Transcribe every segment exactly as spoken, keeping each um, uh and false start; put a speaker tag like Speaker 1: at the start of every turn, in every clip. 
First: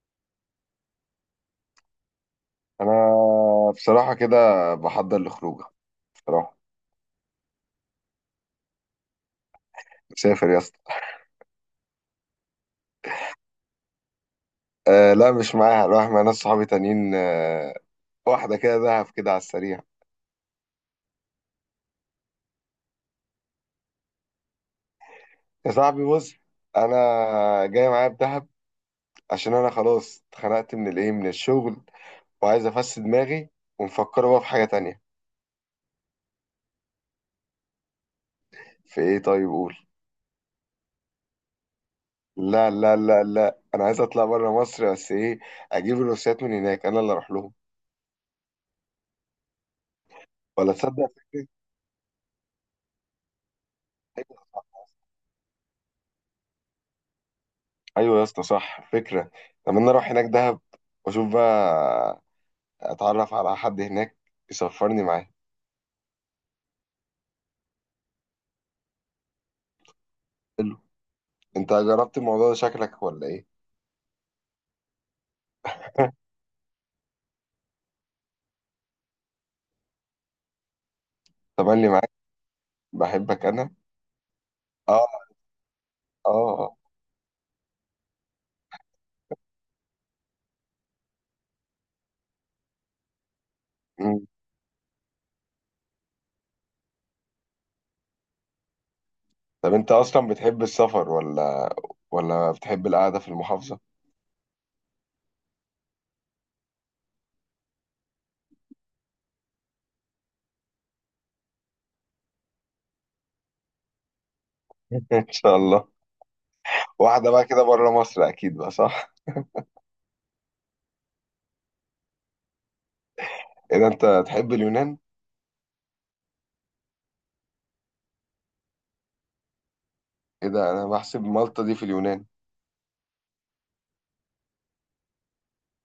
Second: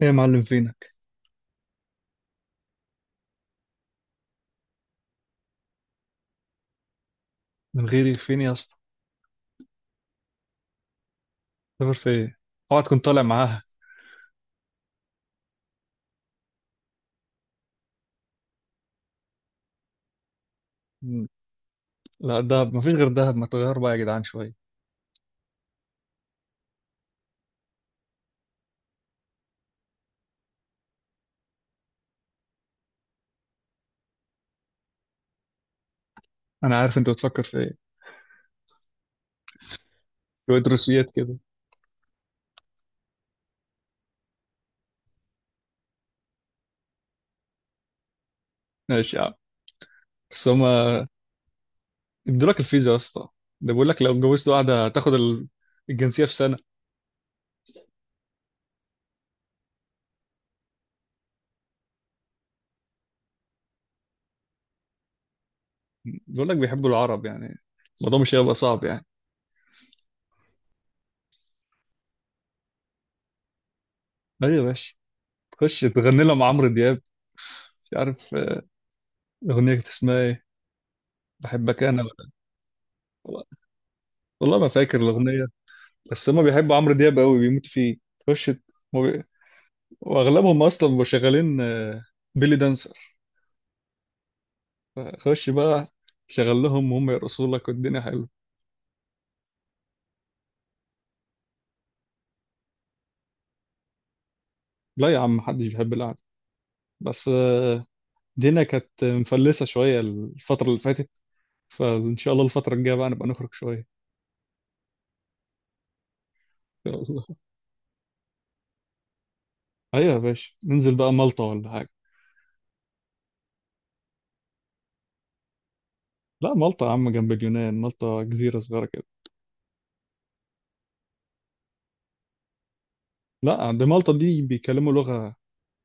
Speaker 1: ايه يا معلم فينك؟
Speaker 2: انا بصراحه كده بحضر لخروجه بصراحه.
Speaker 1: من غيري فين يا اسطى؟
Speaker 2: مسافر يا اسطى.
Speaker 1: سافر في ايه؟ اوعى تكون طالع معاها.
Speaker 2: أه لا، مش معاها، رايح مع ناس صحابي تانيين. أه واحده كده دهب كده على السريع.
Speaker 1: مم. لا دهب، مفيش غير دهب، ما تغير بقى يا جدعان شويه.
Speaker 2: يا صاحبي بص، انا جاي معايا بدهب عشان انا خلاص اتخنقت من الايه، من الشغل، وعايز افس دماغي ومفكر بقى في حاجه تانية.
Speaker 1: انا عارف انت بتفكر في ايه،
Speaker 2: في ايه؟ طيب قول.
Speaker 1: شويه روسيات كده.
Speaker 2: لا لا لا لا، انا عايز اطلع بره مصر بس ايه، اجيب الروسيات من هناك، انا اللي اروح لهم
Speaker 1: ماشي يا عم، بس
Speaker 2: ولا
Speaker 1: هما
Speaker 2: تصدق.
Speaker 1: ادولك الفيزا يا اسطى؟ ده بيقول لك لو اتجوزت
Speaker 2: فكره.
Speaker 1: واحده هتاخد ال- الجنسيه في سنه.
Speaker 2: ايوه يا اسطى صح، فكره. طب انا اروح هناك دهب واشوف بقى، اتعرف على حد هناك يسفرني معاه.
Speaker 1: بيقول لك بيحبوا العرب يعني، الموضوع مش هيبقى صعب يعني.
Speaker 2: حلو. انت جربت الموضوع ده شكلك ولا ايه؟
Speaker 1: ايوه يا باشا، تخش تغني لها مع عمرو دياب، مش عارف آه، الاغنيه كانت اسمها ايه، بحبك
Speaker 2: تملي
Speaker 1: انا،
Speaker 2: معاك،
Speaker 1: ولا،
Speaker 2: بحبك انا.
Speaker 1: والله ما فاكر
Speaker 2: اه.
Speaker 1: الاغنيه. بس
Speaker 2: اه.
Speaker 1: هما بيحبوا
Speaker 2: آه.
Speaker 1: عمرو دياب قوي، بيموتوا فيه. تخش، واغلبهم اصلا بيبقوا شغالين آه، بيلي دانسر.
Speaker 2: مم.
Speaker 1: خش بقى شغل لهم وهم يرقصوا لك والدنيا حلوه.
Speaker 2: طب انت اصلا بتحب السفر ولا ولا بتحب القعده في المحافظه؟
Speaker 1: لا يا عم، محدش بيحب القعده، بس آه، الدنيا كانت مفلسه شويه الفتره اللي فاتت، فان شاء الله الفتره الجايه بقى نبقى نخرج شويه.
Speaker 2: ان شاء الله.
Speaker 1: ان شاء الله.
Speaker 2: واحده بقى كده بره مصر اكيد بقى صح.
Speaker 1: ايوه يا باشا، ننزل بقى مالطا ولا حاجه؟
Speaker 2: ايه ده؟ انت تحب اليونان؟
Speaker 1: لا مالطا يا عم جنب اليونان، مالطا جزيره صغيره كده.
Speaker 2: ايه ده، انا بحسب مالطا دي في اليونان.
Speaker 1: لا، عند مالطا دي بيتكلموا لغه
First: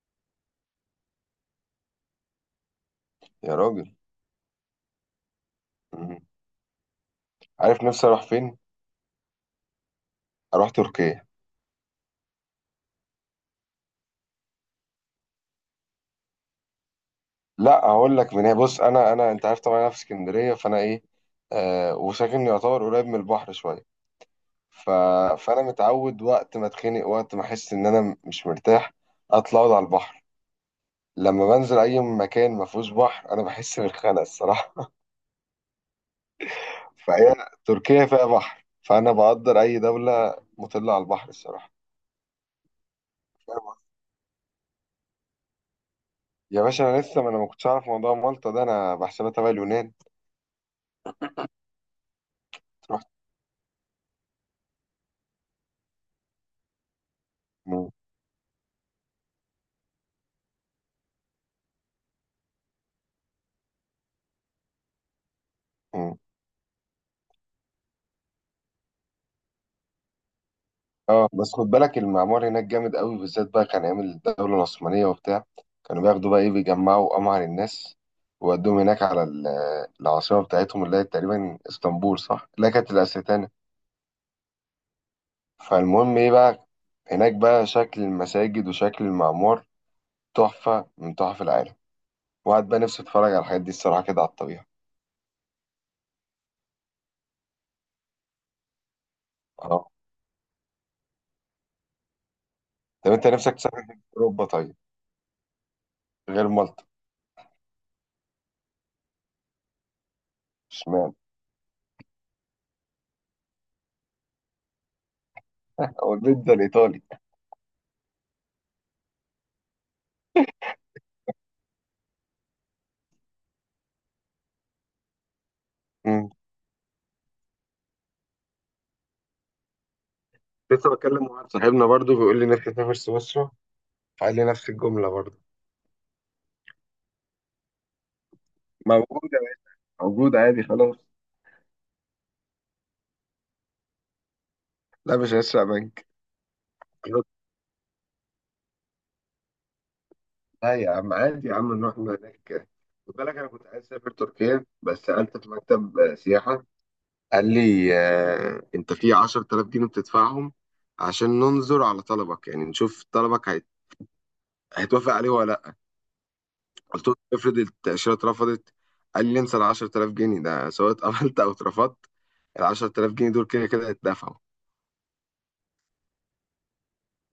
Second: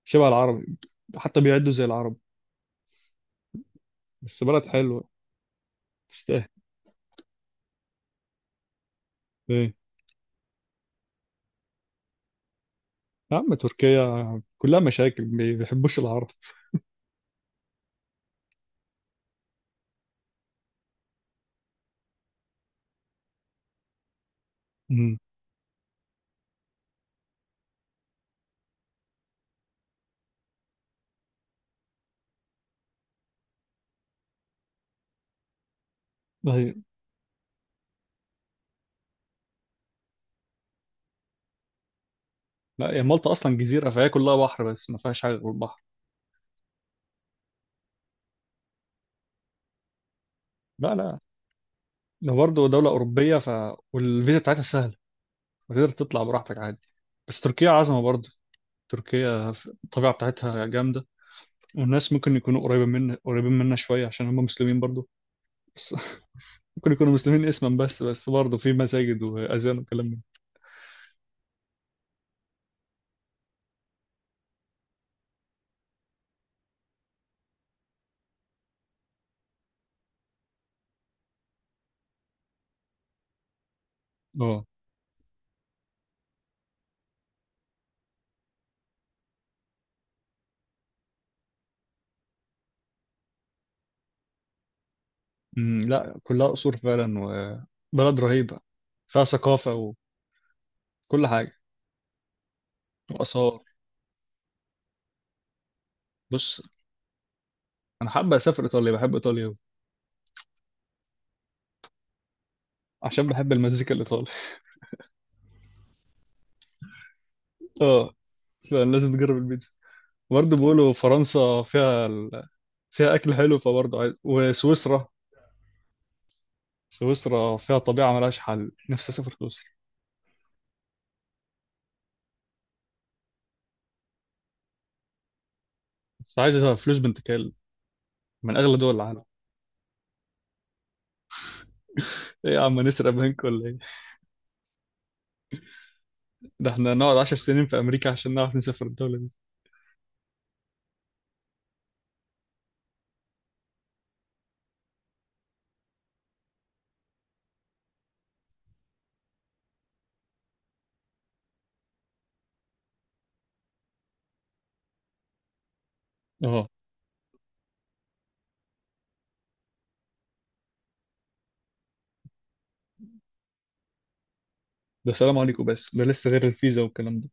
Speaker 1: شبه العربي، حتى بيعدوا زي العرب.
Speaker 2: يا راجل.
Speaker 1: بس بلد حلوه،
Speaker 2: مم.
Speaker 1: تستاهل.
Speaker 2: عارف نفسي اروح فين؟
Speaker 1: إيه؟
Speaker 2: اروح تركيا.
Speaker 1: يا عم تركيا كلها مشاكل، ما بيحبوش العرب.
Speaker 2: لا هقول لك من هنا، بص، انا انا انت عارف طبعا انا في اسكندريه، فانا ايه آه، وساكن يعتبر قريب من البحر شويه. ف...
Speaker 1: امم.
Speaker 2: فانا متعود وقت ما اتخنق، وقت ما احس ان انا مش مرتاح، اطلع اقعد على البحر. لما بنزل اي مكان ما فيهوش بحر انا بحس بالخنقه الصراحه.
Speaker 1: هي،
Speaker 2: فهي تركيا فيها بحر، فانا بقدر اي دوله مطله على البحر الصراحه.
Speaker 1: لا هي مالطا اصلا
Speaker 2: فاهم
Speaker 1: جزيره،
Speaker 2: قصدي؟
Speaker 1: فهي كلها بحر، بس ما فيهاش حاجه غير البحر.
Speaker 2: يا باشا انا لسه ما انا ما كنتش اعرف موضوع مالطا ده، انا بحسبها تبع اليونان.
Speaker 1: لا لا، لو برضه دوله
Speaker 2: رحت.
Speaker 1: اوروبيه ف، والفيزا بتاعتها سهله، فتقدر تطلع براحتك عادي. بس تركيا
Speaker 2: مم.
Speaker 1: عظمه برضه. تركيا ف- الطبيعه بتاعتها جامده، والناس ممكن يكونوا قريبه منا قريبين منا شويه، عشان هم مسلمين برضه. بس
Speaker 2: مم.
Speaker 1: ممكن يكونوا مسلمين اسما بس بس برضه في مساجد واذان وكلام من
Speaker 2: اه بس خد بالك، المعمار هناك جامد قوي بالذات بقى كان ايام الدوله العثمانيه وبتاع. كانوا بياخدوا بقى ايه، بيجمعوا امهر الناس وودوهم هناك على ال- العاصمه بتاعتهم اللي هي تقريبا اسطنبول، صح، اللي هي كانت الاستانه.
Speaker 1: ده. اه.
Speaker 2: فالمهم ايه بقى، هناك بقى شكل المساجد وشكل المعمار تحفه من تحف العالم، وقعد بقى نفسي اتفرج على الحاجات دي الصراحه كده على الطبيعه.
Speaker 1: أمم، لا كلها قصور فعلا، وبلد رهيبه فيها
Speaker 2: اه.
Speaker 1: ثقافه وكل حاجه
Speaker 2: طب انت نفسك
Speaker 1: وآثار.
Speaker 2: تسافر فين في اوروبا طيب، غير
Speaker 1: بص،
Speaker 2: مالطا؟
Speaker 1: أنا حابة أسافر إيطاليا، بحب إيطاليا أوي،
Speaker 2: اشمعنى؟
Speaker 1: عشان بحب المزيكا الإيطالي.
Speaker 2: او البيتزا الايطالي.
Speaker 1: أه، فلازم نجرب البيتزا. برضه بيقولوا فرنسا فيها ال... فيها أكل حلو، فبرضه عايز، وسويسرا.
Speaker 2: مم.
Speaker 1: سويسرا فيها طبيعة ملهاش حل، نفسي أسافر سويسرا.
Speaker 2: لسه بكلم واحد صاحبنا برضو بيقول لي نفسي اسافر سويسرا، قال لي نفس الجملة برضه.
Speaker 1: بس عايز فلوس بنت كلب، من أغلى دول
Speaker 2: موجود
Speaker 1: العالم.
Speaker 2: يا باشا، موجود عادي خلاص.
Speaker 1: إيه يا عم، نسرق بنك ولا إيه؟
Speaker 2: لا مش هسرق منك.
Speaker 1: ده إحنا
Speaker 2: قلت
Speaker 1: نقعد
Speaker 2: له
Speaker 1: عشر سنين في أمريكا عشان نعرف نسافر الدولة دي.
Speaker 2: لا يا عم عادي يا عم، نروح من هناك. خد بالك، أنا كنت عايز أسافر تركيا، بس سألت في مكتب آه، سياحة، قال لي آه، أنت في عشر تلاف جنيه بتدفعهم عشان ننظر على طلبك، يعني نشوف طلبك هيت- هيتوافق عليه ولا لأ.
Speaker 1: أه.
Speaker 2: قلت له افرض التأشيرة اترفضت، قال لي انسى ال عشر تلاف جنيه ده، سواء اتقبلت أو اترفضت ال عشر تلاف جنيه دول كده كده هيتدفعوا.
Speaker 1: ده سلام عليكم! بس ده لسه غير الفيزا والكلام ده.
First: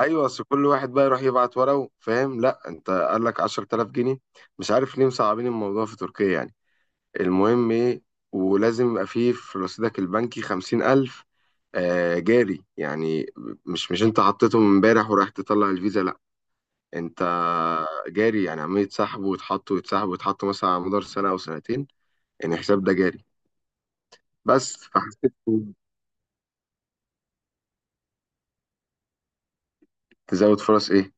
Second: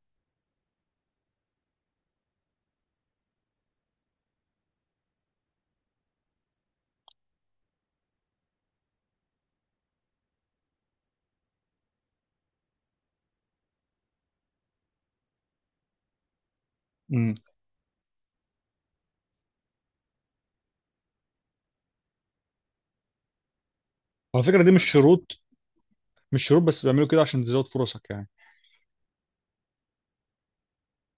Speaker 2: ايوه بس كل واحد بقى يروح يبعت ورقه، فاهم؟ لا انت قال لك عشر تلاف جنيه. مش عارف ليه مصعبين الموضوع في تركيا يعني. المهم ايه، ولازم يبقى فيه في رصيدك البنكي خمسين ألف، آه جاري يعني. مش مش انت حطيتهم امبارح ورايح تطلع الفيزا، لا، انت
Speaker 1: امم.
Speaker 2: جاري يعني، عمال يتسحبوا ويتحطوا ويتسحبوا ويتحطوا مثلا على مدار سنه او سنتين، يعني الحساب ده جاري.
Speaker 1: على فكرة دي
Speaker 2: بس
Speaker 1: مش
Speaker 2: فحسيت.
Speaker 1: شروط، مش شروط بس بيعملوا كده عشان تزود فرصك يعني.
Speaker 2: تزود فرص ايه؟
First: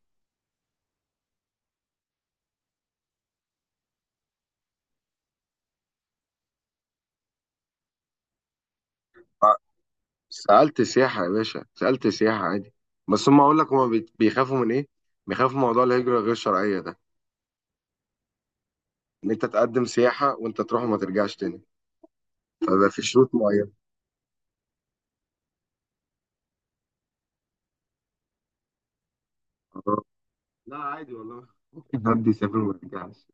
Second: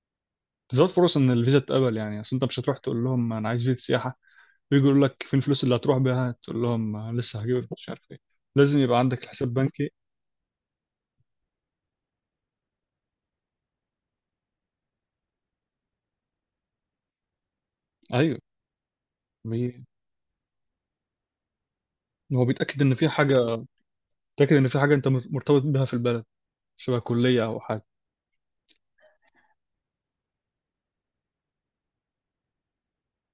Speaker 1: تزود فرص ان الفيزا تتقبل يعني. اصل انت مش هتروح تقول لهم انا عايز فيزا سياحه، ويجي يقول لك فين الفلوس اللي هتروح بيها، تقول لهم لسه هجيب مش عارف ايه. لازم يبقى عندك الحساب بنكي.
Speaker 2: سألت سياحة يا باشا، سألت سياحة عادي. بس هم أقول لك، هم بي- بيخافوا من إيه؟ بيخافوا من موضوع الهجرة غير الشرعية ده،
Speaker 1: ايوه.
Speaker 2: إن أنت
Speaker 1: بي...
Speaker 2: تقدم سياحة وأنت تروح وما ترجعش تاني.
Speaker 1: هو بيتاكد
Speaker 2: فبقى
Speaker 1: ان
Speaker 2: في
Speaker 1: في
Speaker 2: شروط
Speaker 1: حاجه،
Speaker 2: معينة.
Speaker 1: بيتاكد ان في حاجه انت مرتبط بيها في البلد، شبه كليه او حاجه.
Speaker 2: آه. لا عادي والله، ممكن حد يسافر وما يرجعش.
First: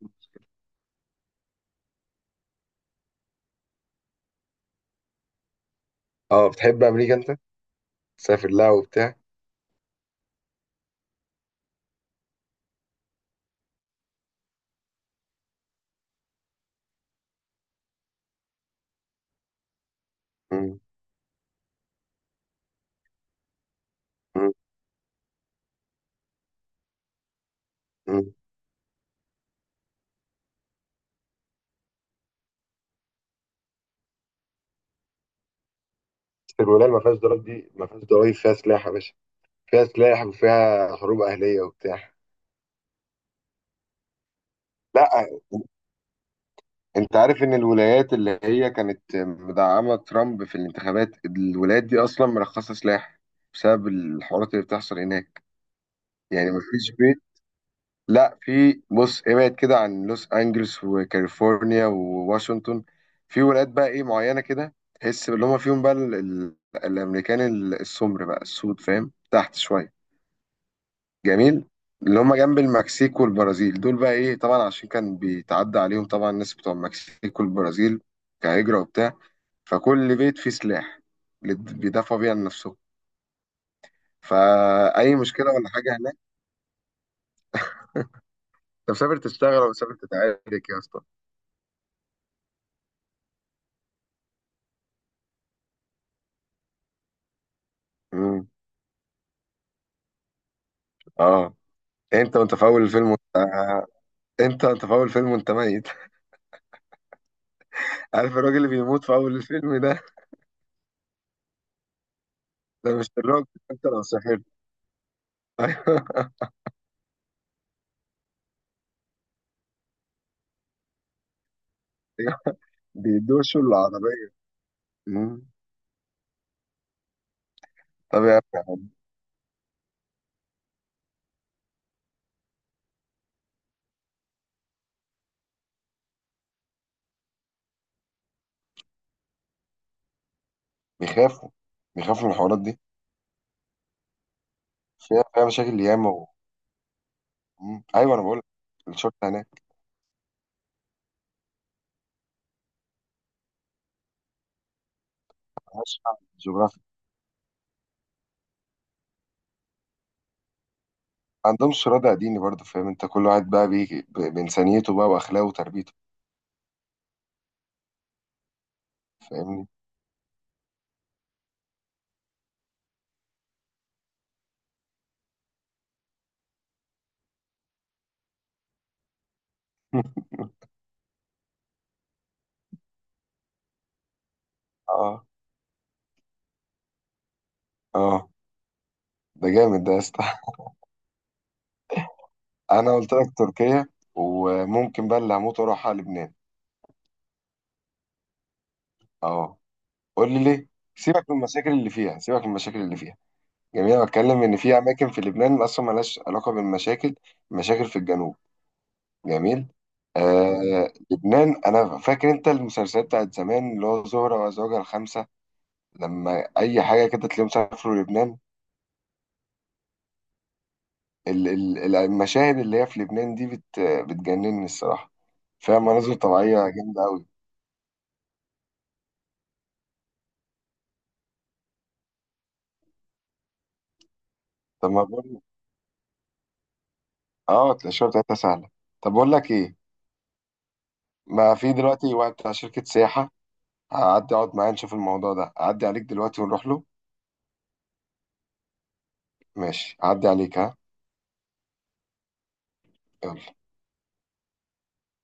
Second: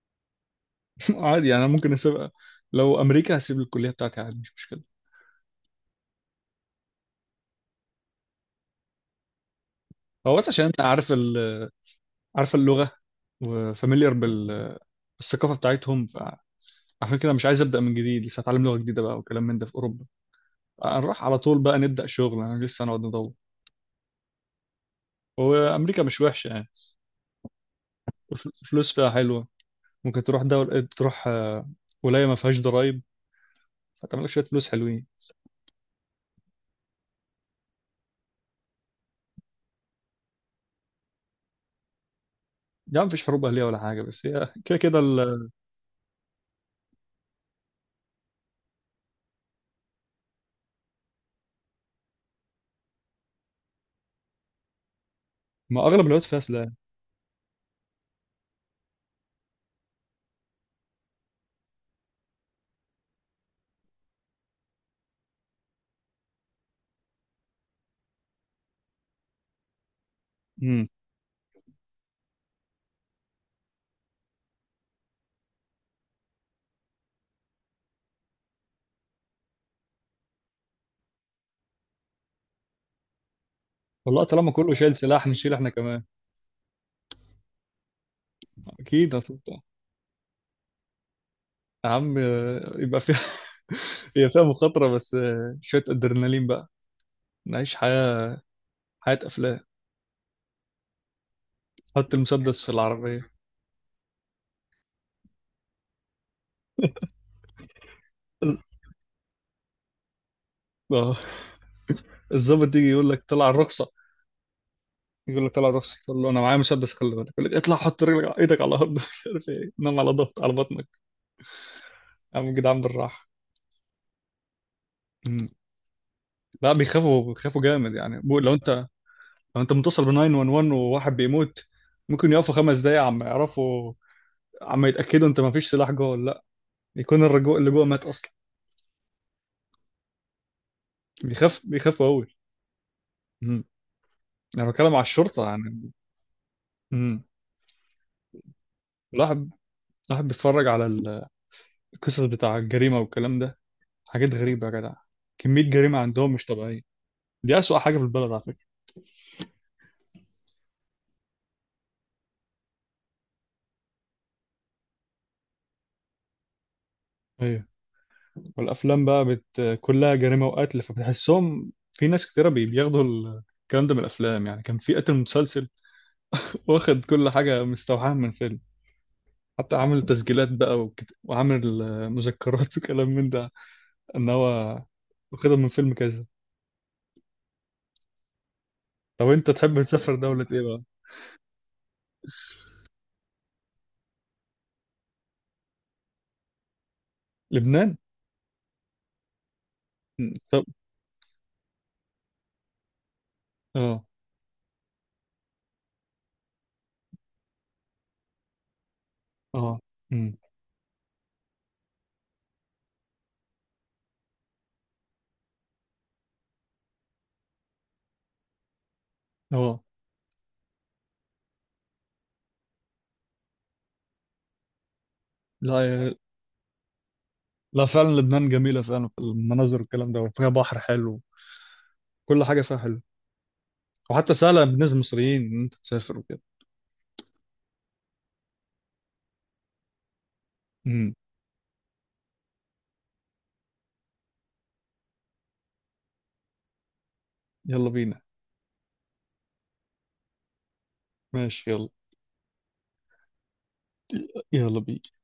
Speaker 1: عادي يعني، انا ممكن اسيب، لو امريكا هسيب الكليه بتاعتي عادي، مش مشكله.
Speaker 2: اه بتحب أمريكا أنت؟ تسافر لها وبتاع؟
Speaker 1: هو بس عشان انت عارف ال... عارف اللغه، وفاميليار بال... بالثقافه بتاعتهم، فعشان كده مش عايز ابدا من جديد، لسه هتعلم لغه جديده بقى وكلام من ده في اوروبا.
Speaker 2: مم.
Speaker 1: هنروح على طول بقى نبدأ شغل، انا لسه هنقعد ندور.
Speaker 2: مم.
Speaker 1: وامريكا مش وحشة يعني،
Speaker 2: مم.
Speaker 1: الف- الفلوس فيها حلوة. ممكن تروح دولة، تروح آه، ولاية ما فيهاش ضرايب، فتعمل لك شوية فلوس حلوين.
Speaker 2: بس الولاية اللي ما فيهاش ضرايب دي، ما فيهاش ضرايب، فيها سلاح يا باشا، فيها سلاح وفيها حروب أهلية وبتاع.
Speaker 1: يعني مفيش حروب أهلية ولا حاجة، بس هي كده كده
Speaker 2: لا
Speaker 1: ال-
Speaker 2: انت عارف ان الولايات اللي هي كانت مدعمة ترامب في الانتخابات، الولايات دي اصلا مرخصة سلاح بسبب الحوارات اللي بتحصل هناك.
Speaker 1: ما أغلب الوقت فيها
Speaker 2: يعني
Speaker 1: سلاح.
Speaker 2: مفيش بيت، لا في، بص، ابعد كده عن لوس انجلوس وكاليفورنيا وواشنطن، في ولايات بقى ايه معينة كده، تحس اللي هم فيهم بقى ال- ال- الامريكان السمر بقى السود، فاهم، تحت شوية،
Speaker 1: امم.
Speaker 2: جميل، اللي هم جنب المكسيك والبرازيل، دول بقى ايه طبعا عشان كان بيتعدى عليهم طبعا الناس بتوع المكسيك والبرازيل كهجرة وبتاع، فكل بيت فيه سلاح اللي بيدافعوا بيه عن نفسهم.
Speaker 1: والله طالما كله شايل
Speaker 2: فأي
Speaker 1: سلاح
Speaker 2: مشكلة
Speaker 1: نشيل
Speaker 2: ولا
Speaker 1: احنا
Speaker 2: حاجة
Speaker 1: كمان.
Speaker 2: هناك. انت
Speaker 1: أكيد
Speaker 2: مسافر تشتغل
Speaker 1: هتبقى.
Speaker 2: ولا مسافر تتعارك يا اسطى؟
Speaker 1: يا عم آه، يبقى فيها هي فيها مخاطرة، بس آه، شوية أدرينالين بقى، نعيش حياة،
Speaker 2: امم.
Speaker 1: حياة أفلام.
Speaker 2: اه.
Speaker 1: حط
Speaker 2: انت وانت
Speaker 1: المسدس
Speaker 2: في
Speaker 1: في
Speaker 2: اول الفيلم وانت
Speaker 1: العربية.
Speaker 2: آه، انت وانت في اول الفيلم وانت ميت. عارف الراجل اللي بيموت في اول الفيلم ده؟
Speaker 1: آه. الظابط يجي
Speaker 2: ده مش
Speaker 1: يقول لك طلع
Speaker 2: الراجل، انت
Speaker 1: الرخصة،
Speaker 2: لو سافرت.
Speaker 1: يقول لك طلع راسي، تقول له انا معايا مسدس خلي بالك، يقول لك اطلع حط رجلك على- ايدك على الارض، مش عارف ايه، نام على، ضغط على بطنك، اعمل كده عم جدعان بالراحه.
Speaker 2: بيدوشوا العربية. مم.
Speaker 1: مم. لا بيخافوا، بيخافوا جامد يعني،
Speaker 2: طب
Speaker 1: بو-
Speaker 2: يا
Speaker 1: لو انت،
Speaker 2: عم.
Speaker 1: لو انت متصل ب تسعة واحد واحد وواحد بيموت، ممكن يقفوا خمس دقايق عم يعرفوا، عم يتاكدوا انت ما فيش سلاح جوه ولا لا، يكون الرجوع اللي جوه مات اصلا.
Speaker 2: بيخافوا
Speaker 1: بيخاف بيخافوا
Speaker 2: بيخافوا
Speaker 1: قوي.
Speaker 2: من الحوارات دي.
Speaker 1: مم. انا بتكلم على
Speaker 2: فيها فيها
Speaker 1: الشرطه
Speaker 2: مشاكل
Speaker 1: يعني.
Speaker 2: ياما و...
Speaker 1: مم.
Speaker 2: مم. ايوه انا بقول لك، الشرطه هناك
Speaker 1: الواحد الواحد بيتفرج على ال- القصص بتاع الجريمه والكلام ده، حاجات غريبه يا جدع، كميه جريمه
Speaker 2: ملهاش فهم
Speaker 1: عندهم
Speaker 2: في
Speaker 1: مش طبيعيه،
Speaker 2: الجغرافيا.
Speaker 1: دي أسوأ حاجة في البلد على.
Speaker 2: ما عندهمش رادع ديني برضه، فاهم انت، كل واحد بقى بي... ب... بانسانيته بقى واخلاقه وتربيته.
Speaker 1: ايوه. والافلام بقى
Speaker 2: فاهمني؟
Speaker 1: بت... كلها جريمه وقتل، فبتحسهم في ناس كتيره بي- بياخدوا ال- الكلام ده من الافلام. يعني كان في قتل متسلسل، واخد كل حاجه مستوحاه من فيلم، حتى عامل تسجيلات بقى وكت... وعامل آه، مذكرات، وكلام من ده، ان هو
Speaker 2: اه.
Speaker 1: واخدها من فيلم كذا.
Speaker 2: اه.
Speaker 1: طب
Speaker 2: ده
Speaker 1: انت تحب
Speaker 2: جامد ده يا
Speaker 1: تسافر
Speaker 2: اسطى.
Speaker 1: دوله ايه بقى؟
Speaker 2: انا قلت لك تركيا، وممكن بقى اللي هموت واروح على لبنان.
Speaker 1: لبنان؟
Speaker 2: اه. قول
Speaker 1: مم.
Speaker 2: لي
Speaker 1: طب.
Speaker 2: ليه. سيبك من المشاكل اللي فيها، سيبك من المشاكل اللي فيها. جميل، أنا
Speaker 1: اه.
Speaker 2: بتكلم ان في اماكن في لبنان اصلا ملهاش علاقه بالمشاكل، مشاكل في الجنوب. جميل.
Speaker 1: اه.
Speaker 2: اه.
Speaker 1: امم.
Speaker 2: آه لبنان، انا فاكر انت المسلسلات بتاعت زمان اللي هو زهرة وزوجها الخمسة، لما اي حاجة كده تلاقيهم سافروا لبنان.
Speaker 1: اه.
Speaker 2: ال- ال- المشاهد اللي هي في لبنان دي بت بتجنني الصراحة، فيها
Speaker 1: لا يا،
Speaker 2: مناظر طبيعية جامدة قوي.
Speaker 1: لا فعلا لبنان جميله فعلا في المناظر والكلام ده، وفيها بحر حلو، كل حاجه فيها حلو، وحتى سهله
Speaker 2: طب
Speaker 1: بالنسبه
Speaker 2: ما بقول،
Speaker 1: للمصريين ان انت تسافر.
Speaker 2: اه الشوية بتاعتها سهلة. طب بقول لك ايه،
Speaker 1: امم.
Speaker 2: ما في دلوقتي واحد بتاع شركة سياحة، هعدي اقعد معاه نشوف الموضوع ده، اعدي عليك دلوقتي ونروح له.
Speaker 1: يلا بينا.
Speaker 2: ماشي، اعدي عليك. ها،
Speaker 1: ماشي يلا.
Speaker 2: يلا.
Speaker 1: يلا بينا.